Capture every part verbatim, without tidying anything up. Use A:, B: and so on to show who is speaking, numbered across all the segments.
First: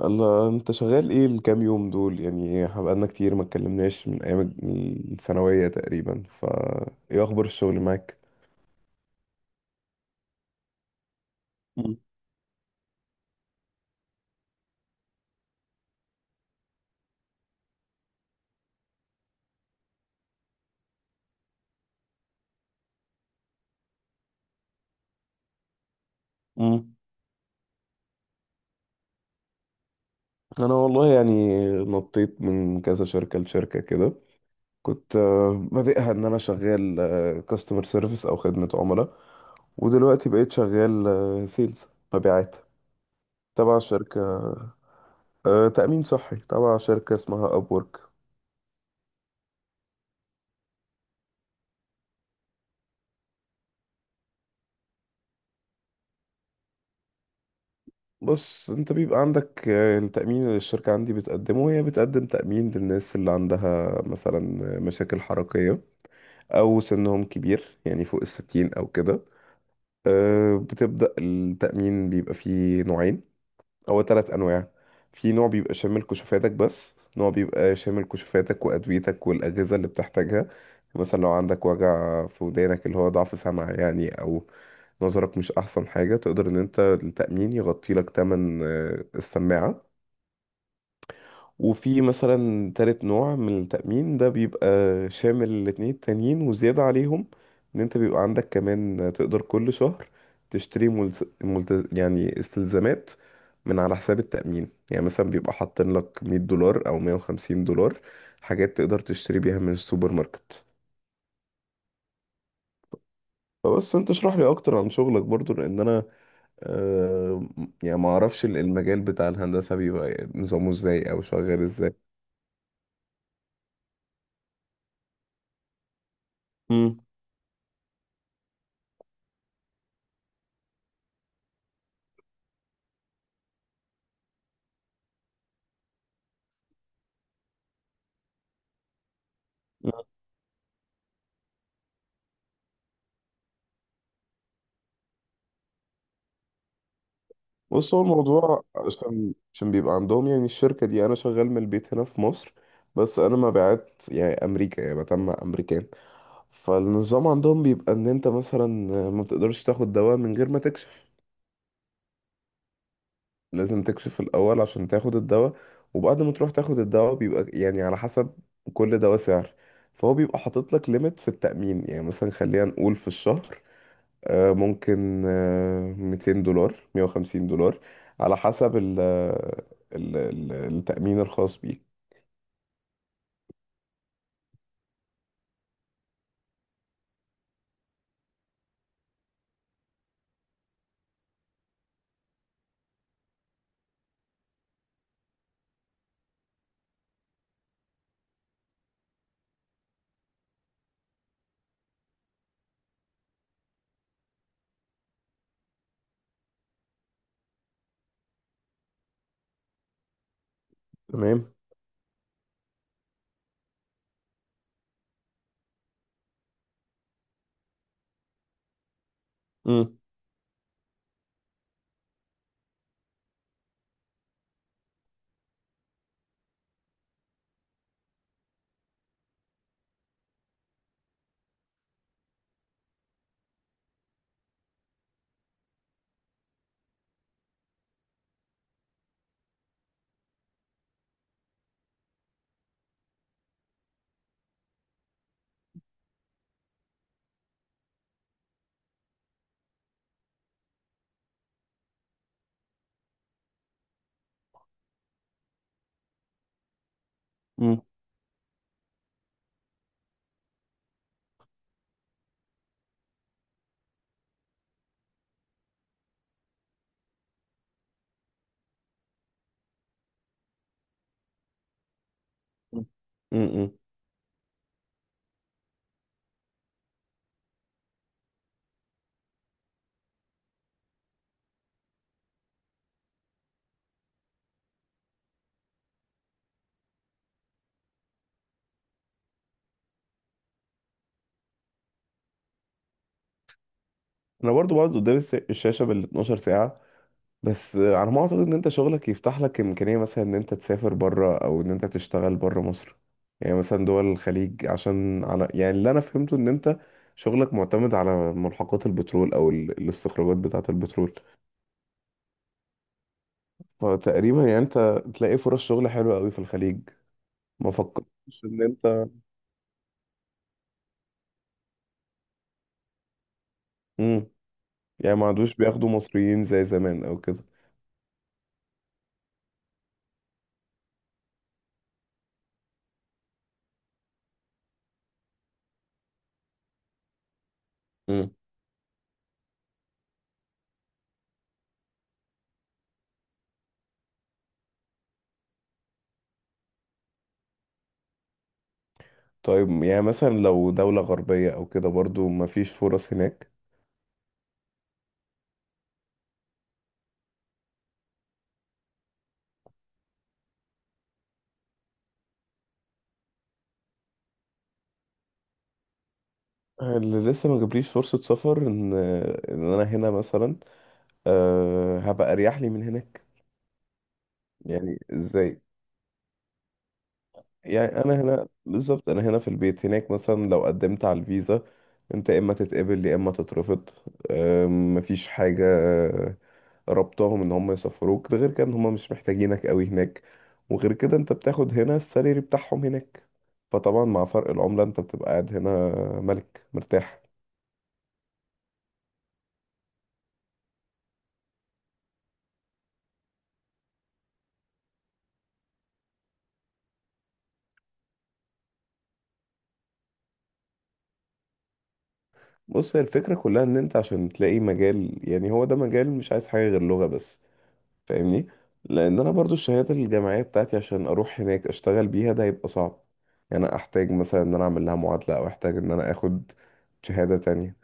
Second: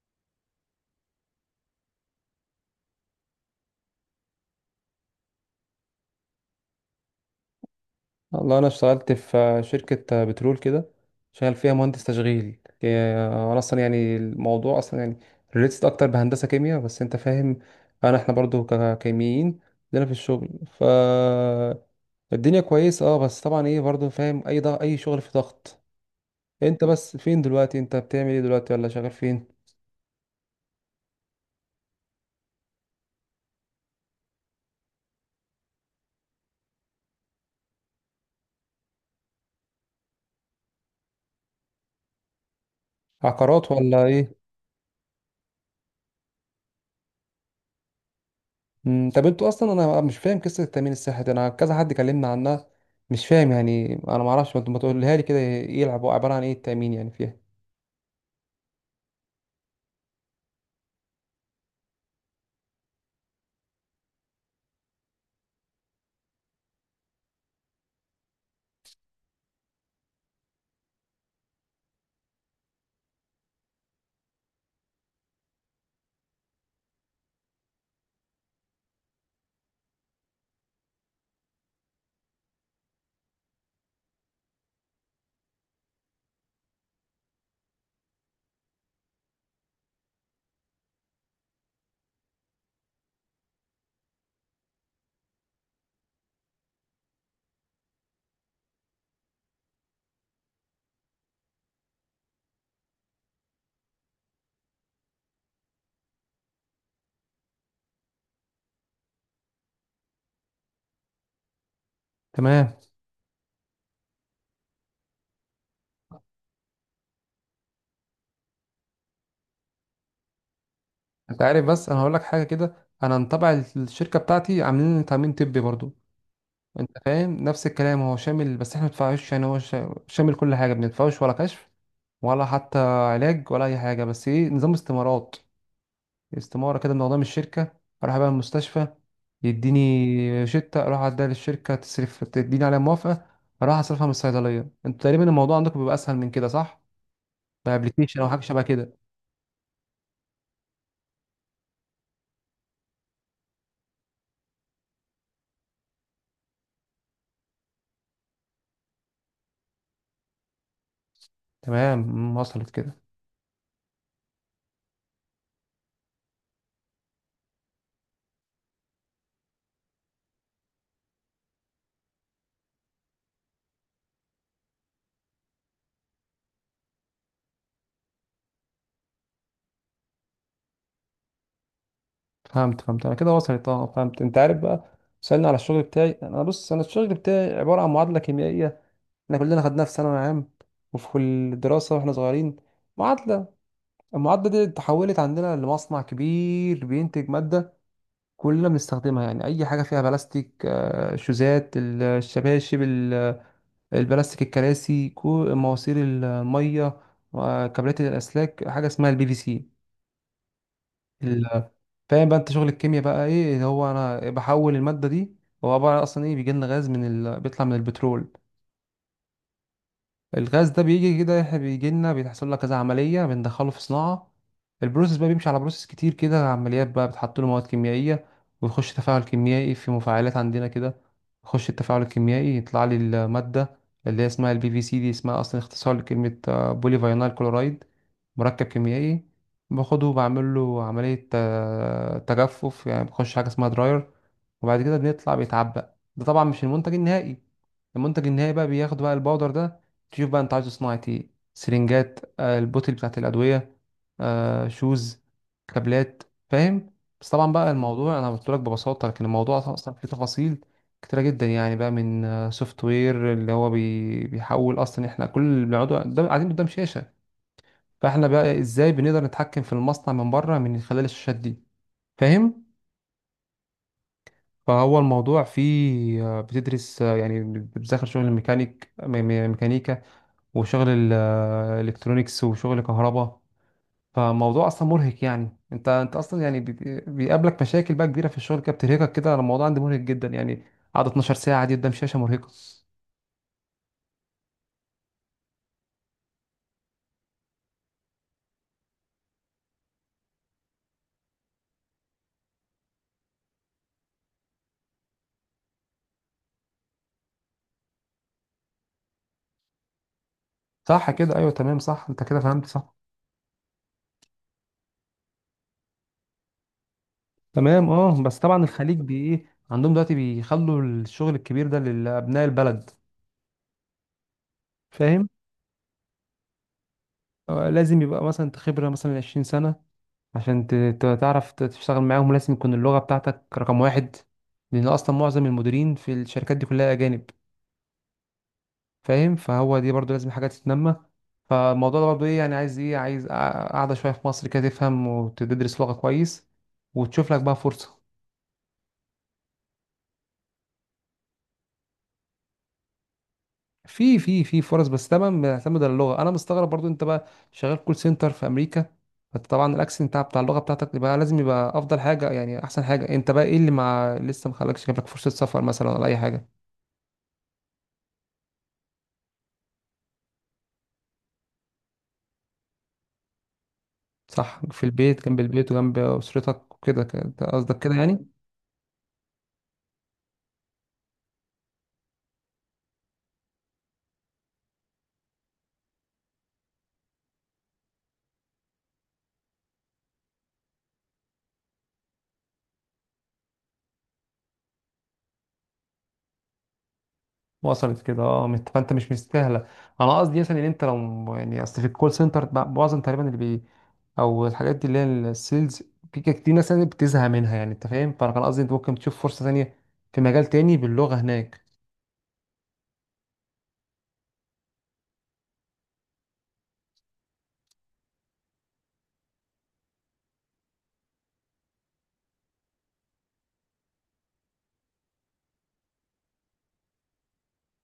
A: الله، انت شغال ايه الكام يوم دول؟ يعني بقالنا كتير ما اتكلمناش من ايام الثانوية تقريبا. فا ايه اخبار الشغل معاك؟
B: والله انا اشتغلت في شركه بترول كده. شغال فيها
A: مم.
B: مهندس تشغيل. هي- انا اصلا يعني الموضوع اصلا يعني ريليتد اكتر بهندسه كيمياء، بس انت فاهم. انا احنا برضو ككيميين عندنا في الشغل. ف الدنيا كويس، اه، بس طبعا ايه، برضو فاهم، اي ضغط اي شغل في ضغط. انت
A: مم.
B: بس فين دلوقتي؟ انت بتعمل ايه دلوقتي؟ ولا شغال فين؟
A: انا والله يعني نطيت من كذا شركة لشركة كده. كنت آه، بادئها ان انا شغال كاستمر سيرفيس او خدمة عملاء، ودلوقتي بقيت شغال سيلز، مبيعات
B: عقارات
A: تبع
B: ولا ايه؟
A: شركة آه، تأمين صحي تبع شركة اسمها ابورك.
B: مم، طب انتوا اصلا انا مش فاهم قصه التامين الصحي دي، انا كذا حد كلمنا عنها، مش فاهم يعني، انا ما اعرفش، ما تقولها لي كده يلعبوا، عباره عن ايه التامين يعني فيها؟
A: بص، انت بيبقى عندك آه، التأمين اللي الشركة عندي بتقدمه، هي بتقدم تأمين للناس اللي عندها مثلا مشاكل حركية أو سنهم كبير يعني فوق الستين أو كده. آه، بتبدأ التأمين، بيبقى فيه نوعين، هو تلات انواع. في نوع بيبقى شامل كشوفاتك بس، نوع بيبقى شامل كشوفاتك وادويتك والاجهزه اللي بتحتاجها. مثلا لو عندك وجع في ودانك اللي هو ضعف سمع يعني، او نظرك مش احسن حاجه، تقدر ان انت التامين يغطي لك تمن آه، السماعه. وفي مثلا تالت نوع من التأمين ده بيبقى شامل الاتنين التانيين وزيادة عليهم، ان انت بيبقى عندك كمان تقدر كل شهر تشتري ملز... ملت... يعني استلزامات من على حساب التأمين. يعني مثلا بيبقى حاطين لك مية دولار او مية وخمسين دولار، حاجات تقدر تشتري بيها من السوبر ماركت.
B: تمام.
A: فبس انت اشرح لي اكتر عن شغلك برضو، لان انا آه يعني ما اعرفش المجال بتاع الهندسة بيبقى نظامه ازاي او
B: انت
A: شغال
B: عارف بس
A: ازاي.
B: انا هقول لك حاجه كده، انا متابع الشركه بتاعتي عاملين تامين طبي برضو، انت فاهم؟ نفس الكلام، هو شامل، بس احنا ما بندفعوش. يعني هو شا- شامل كل حاجه، ما بندفعوش ولا كشف ولا حتى علاج ولا اي حاجه. بس ايه، نظام استمارات. استمارة كده من قضام الشركة، أروح بقى المستشفى، يديني شتة، أروح أديها للشركة تصرف تديني عليها موافقة، أروح أصرفها من الصيدلية. أنتوا تقريبا الموضوع عندكم بيبقى أسهل من كده، صح؟
A: بص، هو
B: بأبلكيشن أو حاجة شبه
A: الموضوع
B: كده.
A: عشان عشان بيبقى عندهم، يعني الشركة دي أنا شغال من البيت هنا في مصر، بس أنا مبيعات يعني أمريكا، يعني بتم أمريكان. فالنظام عندهم بيبقى إن أنت مثلا ما بتقدرش تاخد دواء من غير ما تكشف.
B: تمام، مم، وصلت كده.
A: لازم تكشف الأول عشان تاخد الدواء. وبعد ما تروح تاخد الدواء بيبقى يعني على حسب كل دواء سعر. فهو بيبقى حاطط لك ليميت في التأمين، يعني مثلا خلينا نقول في الشهر آه، ممكن آه، مئتين دولار، مئة وخمسين دولار، على حسب ال ال- ال- التأمين الخاص بيك.
B: فهمت، فهمت أنا كده وصلت، أه فهمت. أنت عارف بقى سألني على الشغل بتاعي، أنا بص، أنا الشغل بتاعي عبارة عن معادلة كيميائية. إحنا كلنا خدناها في ثانوي عام وفي كل الدراسة وإحنا صغيرين. معادلة، المعادلة دي اتحولت عندنا لمصنع كبير بينتج مادة كلنا بنستخدمها. يعني اي حاجه فيها بلاستيك، آه، شوزات، ال- الشباشب، ال- البلاستيك، الكراسي، كو- مواسير الميه وكابلات الاسلاك، حاجه اسمها البي في سي.
A: تمام.
B: ال- فاهم بقى انت شغل الكيمياء بقى، ايه اللي هو انا بحول الماده دي؟ هو عباره عن اصلا ايه، بيجي لنا غاز من ال... بيطلع من البترول.
A: مم.
B: الغاز ده بيجي كده، إحنا بيجي لنا بيحصل لك كذا عملية بندخله في صناعة. البروسيس بقى بيمشي على بروسيس كتير كده، عمليات بقى، بتحط له مواد كيميائية ويخش تفاعل كيميائي في مفاعلات عندنا كده. يخش التفاعل الكيميائي، يطلع لي المادة اللي هي اسمها البي في سي دي، اسمها أصلا اختصار لكلمة بولي فاينال كلورايد، مركب كيميائي. باخده وبعمل له عملية، آه، تجفف، يعني بخش حاجة اسمها دراير، وبعد كده بيطلع بيتعبق. ده طبعا مش المنتج النهائي. المنتج النهائي بقى بياخد بقى الباودر ده، تشوف بقى انت عايزه صناعة ايه، سرنجات، آه، البوتل بتاعت الأدوية، آه، شوز، كابلات، فاهم. بس طبعا بقى
A: مم.
B: الموضوع انا قلت لك ببساطة، لكن الموضوع اصلا فيه تفاصيل كتيرة جدا. يعني بقى من سوفت وير اللي هو بي- بيحول اصلا، احنا كل اللي بنقعدوا قدام- قاعدين قدام شاشة، فاحنا بقى ازاي بنقدر نتحكم في المصنع من بره من خلال الشاشات دي، فاهم؟
A: مم. مم.
B: فهو الموضوع فيه، آه، بتدرس، آه، يعني بتذاكر شغل الميكانيك، مي- مي- ميكانيكا، وشغل الالكترونيكس وشغل كهرباء. فالموضوع اصلا مرهق يعني. انت انت اصلا يعني بي- بيقابلك مشاكل بقى كبيره في الشغل كده بترهقك كده. انا الموضوع عندي مرهق جدا يعني، قعد اتناشر ساعه دي قدام شاشه مرهقه.
A: انا برضو بقعد قدام الس- الشاشة بال اثنا عشر ساعة. بس آه، على ما اعتقد ان انت شغلك يفتح لك امكانية مثلا ان انت تسافر بره، او ان انت تشتغل بره مصر. يعني مثلا دول الخليج، عشان على يعني اللي انا فهمته ان انت شغلك معتمد على ملحقات البترول او ال- الاستخراجات بتاعة
B: صح
A: البترول.
B: كده، ايوه تمام، صح، انت كده فهمت صح.
A: فتقريبا يعني انت تلاقي فرص شغل حلوة قوي في الخليج. ما
B: تمام، اه، بس
A: فكرتش ان
B: طبعا الخليج
A: انت
B: بي ايه، عندهم دلوقتي بيخلوا الشغل الكبير ده لابناء البلد،
A: امم يعني ما
B: فاهم؟
A: عادوش بياخدوا مصريين زي زمان او كده؟
B: آه، لازم يبقى مثلا انت خبره مثلا عشرين سنه عشان ت- ت- تعرف ت- تشتغل معاهم. لازم يكون اللغة بتاعتك رقم واحد، لأن أصلا معظم المديرين في الشركات دي كلها أجانب،
A: امم
B: فاهم؟ فهو دي برضو لازم حاجة تتنمى. فالموضوع ده برضو إيه، يعني عايز إيه، عايز قع- قعدة شوية في مصر كده، تفهم وتدرس لغة كويس وتشوف لك بقى فرصة.
A: طيب، يعني مثلا لو دولة غربية او كده، برضو ما فيش فرص هناك؟
B: في في في فرص، بس طبعا بيعتمد على اللغة. أنا مستغرب برضو أنت بقى شغال كول سنتر في أمريكا، فأنت طبعا الأكسنت بتاع بتاع اللغة بتاعتك يبقى لازم يبقى أفضل حاجة، يعني أحسن حاجة. أنت بقى إيه اللي مع لسه مخلكش جاب لك فرصة سفر مثلا ولا أي حاجة؟
A: اللي لسه ما جابليش فرصة سفر ان ان انا هنا مثلا، أه هبقى اريح لي من هناك.
B: صح، في
A: يعني
B: البيت جنب
A: ازاي؟
B: البيت وجنب اسرتك وكده، كده أنت قصدك
A: يعني
B: كده
A: انا
B: يعني؟
A: هنا بالظبط، انا هنا في البيت. هناك مثلا لو قدمت على الفيزا، انت يا اما تتقبل يا اما تترفض. أم، مفيش حاجه ربطهم ان هم يسفروك. ده غير كده، ان هم مش محتاجينك قوي هناك. وغير كده انت بتاخد هنا السالري بتاعهم هناك. فطبعا مع فرق العمله، انت بتبقى قاعد هنا ملك مرتاح.
B: وصلت كده، اه. مت- فانت مش مستاهله. انا قصدي مثلا ان انت لو يعني، اصل في الكول سنتر ب- معظم تقريبا اللي بي او الحاجات دي اللي هي السيلز، في كده كتير ناس يعني بتزهق منها، يعني انت فاهم. فانا كان قصدي انت ممكن تشوف فرصه ثانيه في مجال تاني باللغه هناك.
A: بص، هي الفكره كلها ان انت عشان تلاقي مجال، يعني هو ده مجال مش عايز حاجه غير لغه بس. فاهمني؟ لان انا برضو الشهادات الجامعيه بتاعتي عشان اروح هناك اشتغل بيها، ده هيبقى صعب. يعني انا احتاج مثلا ان انا اعمل لها معادله، او احتاج ان انا اخد شهاده تانية.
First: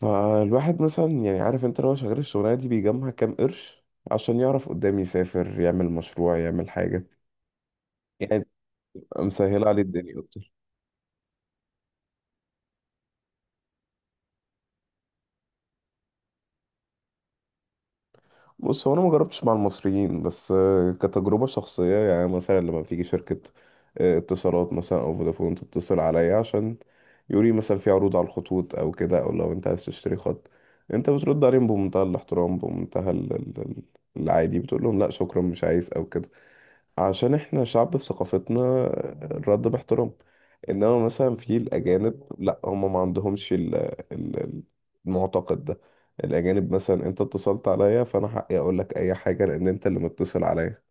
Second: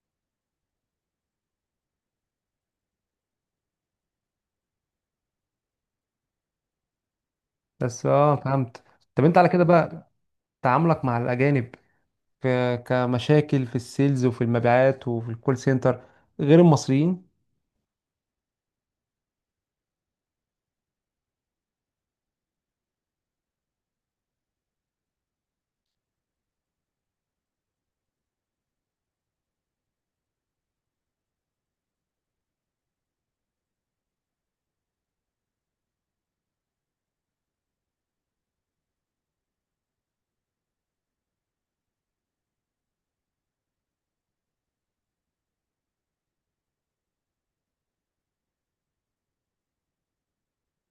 A: فالواحد مثلا يعني عارف، انت لو شغال الشغلانه دي بيجمع كام قرش عشان يعرف قدام يسافر يعمل مشروع يعمل حاجه،
B: بس اه
A: يعني
B: فهمت. طب
A: تبقى
B: انت على كده
A: مسهله عليه
B: بقى،
A: الدنيا.
B: تعاملك مع الاجانب ك- كمشاكل في السيلز وفي المبيعات وفي الكول سنتر غير المصريين؟
A: بص، هو انا ما جربتش مع المصريين، بس آه، كتجربه شخصيه، يعني مثلا لما بتيجي شركه آه، اتصالات مثلا او فودافون تتصل عليا عشان يوري مثلا في عروض على الخطوط او كده، او لو انت عايز تشتري خط، انت بترد عليهم بمنتهى الاحترام، بمنتهى ال- ال- ال- العادي، بتقول لهم لا شكرا مش عايز او كده. عشان احنا شعب في ثقافتنا الرد باحترام. انما مثلا في الاجانب لا، هم ما عندهمش ال- ال- المعتقد ده. الأجانب مثلا، أنت اتصلت عليا فأنا حقي أقول لك أي حاجة لأن أنت اللي متصل عليا.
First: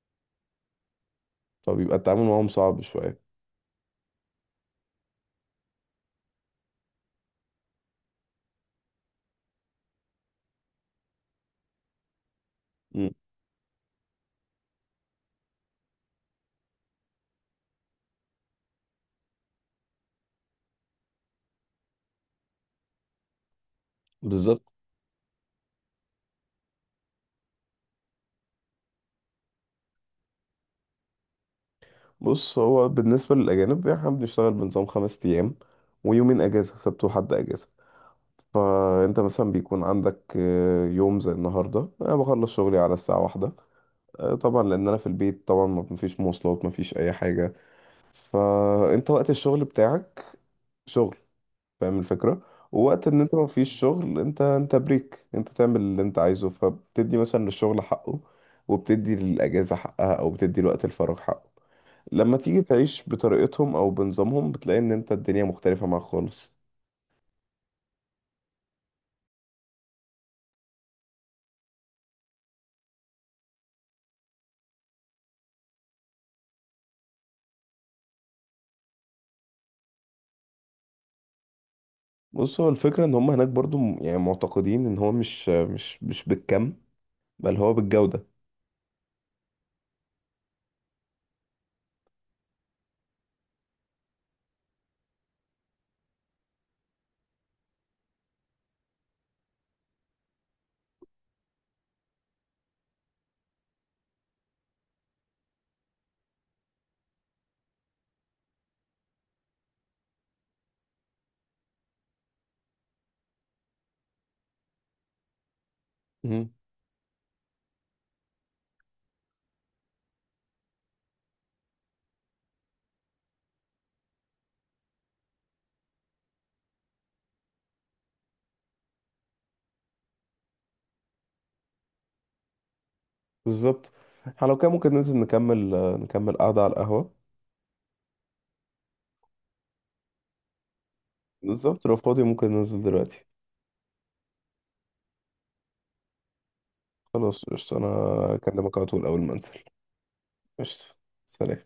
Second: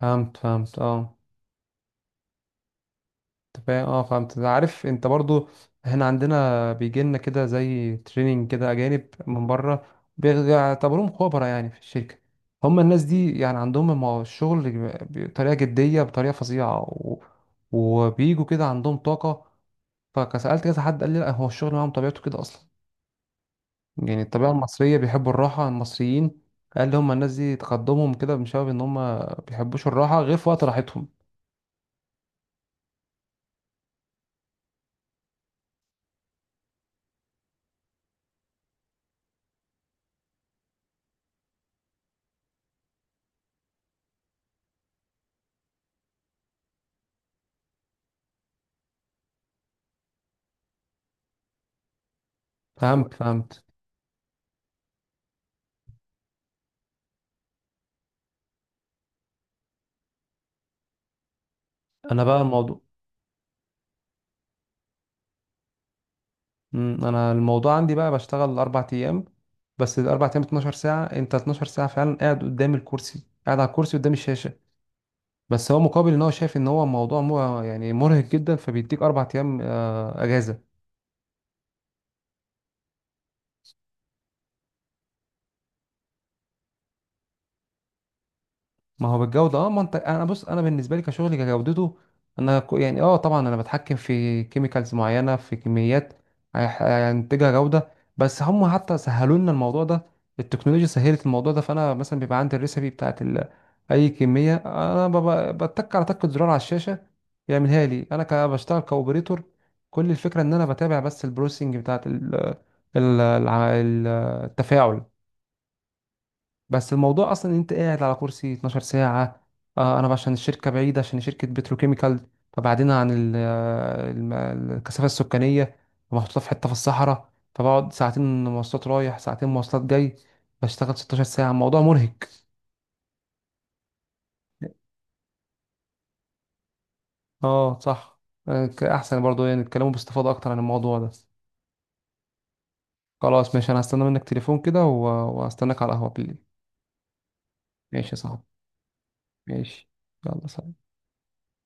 B: فهمت فهمت اه.
A: فبيبقى التعامل معاهم صعب شوية.
B: انت فاهم، اه، فانت عارف انت برضو، احنا عندنا بيجي لنا كده زي تريننج كده، اجانب من بره، بيعتبروهم خبراء يعني في الشركه. هم الناس
A: مم.
B: دي يعني عندهم المو- الشغل بطريقه جديه، بطريقه فظيعه، و... وبيجوا كده عندهم طاقه. فسالت كذا حد، قال لي لا، هو الشغل معاهم طبيعته كده اصلا، يعني الطبيعه
A: بالظبط.
B: المصريه بيحبوا الراحه، المصريين. قال لي هم الناس دي تقدمهم كده بسبب ان هم بيحبوش الراحه غير في وقت راحتهم.
A: بص، هو بالنسبة للأجانب يعني إحنا بنشتغل بنظام خمس أيام، ويومين أجازة، سبت وحد أجازة. فأنت مثلا بيكون عندك آه، يوم زي النهاردة، أنا بخلص شغلي على الساعة واحدة آه، طبعا لأن أنا في البيت، طبعا ما- مفيش مواصلات، مفيش أي حاجة. فأنت وقت الشغل بتاعك شغل، فاهم الفكرة؟ ووقت
B: فهمت
A: ان انت ما
B: فهمت.
A: فيش شغل، انت انت بريك، انت تعمل اللي انت عايزه. فبتدي مثلا للشغل حقه، وبتدي للاجازة حقها، او بتدي لوقت الفراغ حقه.
B: انا
A: لما
B: بقى
A: تيجي
B: الموضوع،
A: تعيش بطريقتهم او بنظامهم، بتلاقي ان انت الدنيا مختلفة معاك خالص.
B: مم، انا الموضوع عندي بقى بشتغل اربع ايام، بس الاربع ايام اتناشر ساعه، انت اتناشر ساعه فعلا قاعد قدام الكرسي، قاعد على الكرسي قدام الشاشه، بس هو مقابل ان هو شايف ان هو موضوع مو يعني مرهق جدا، فبيديك اربع ايام، آه، اجازه.
A: بص، هو الفكرة ان هم هناك برضو م- يعني معتقدين ان هو مش مش مش بالكم، بل هو بالجودة.
B: ما هو بالجودة، اه. ما انت انا بص، انا بالنسبة لي كشغلي كجودته، انا ك- يعني اه، طبعا انا بتحكم في كيميكالز معينة في كميات هيح- هينتجها جودة. بس هم حتى سهلوا لنا الموضوع ده، التكنولوجيا سهلت الموضوع ده. فانا مثلا بيبقى عندي الريسبي بتاعت ال... اي كمية انا بب- بتك على تكة زرار على الشاشة، يعملها لي. انا ك- بشتغل كاوبريتور، كل الفكرة ان انا بتابع بس البروسينج بتاعت ال... ال... الع- التفاعل.
A: مهم.
B: بس الموضوع اصلا ان انت قاعد على كرسي اتناشر ساعه. آه، انا عشان الشركه بعيده، عشان شركه بتروكيميكال، فبعدين عن ال- آه، الم- الكثافه السكانيه، ومحطوطه في حته في الصحراء. فبقعد ساعتين مواصلات رايح ساعتين مواصلات جاي، بشتغل ستاشر ساعه، الموضوع مرهق.
A: بالظبط. احنا لو كان ممكن ننزل نكمل، نكمل قعدة على القهوة.
B: اه صح. آه، ك- احسن برضو يعني نتكلموا باستفاضه اكتر عن الموضوع ده.
A: بالظبط، لو فاضي ممكن ننزل دلوقتي.
B: خلاص ماشي، انا هستنى منك تليفون كده، و- وهستناك على القهوه بالليل.
A: خلاص قشطة، انا
B: ماشي يا صاحبي،
A: اكلمك على طول اول ما انزل.
B: ماشي، يلا سلام.
A: قشطة. سلام.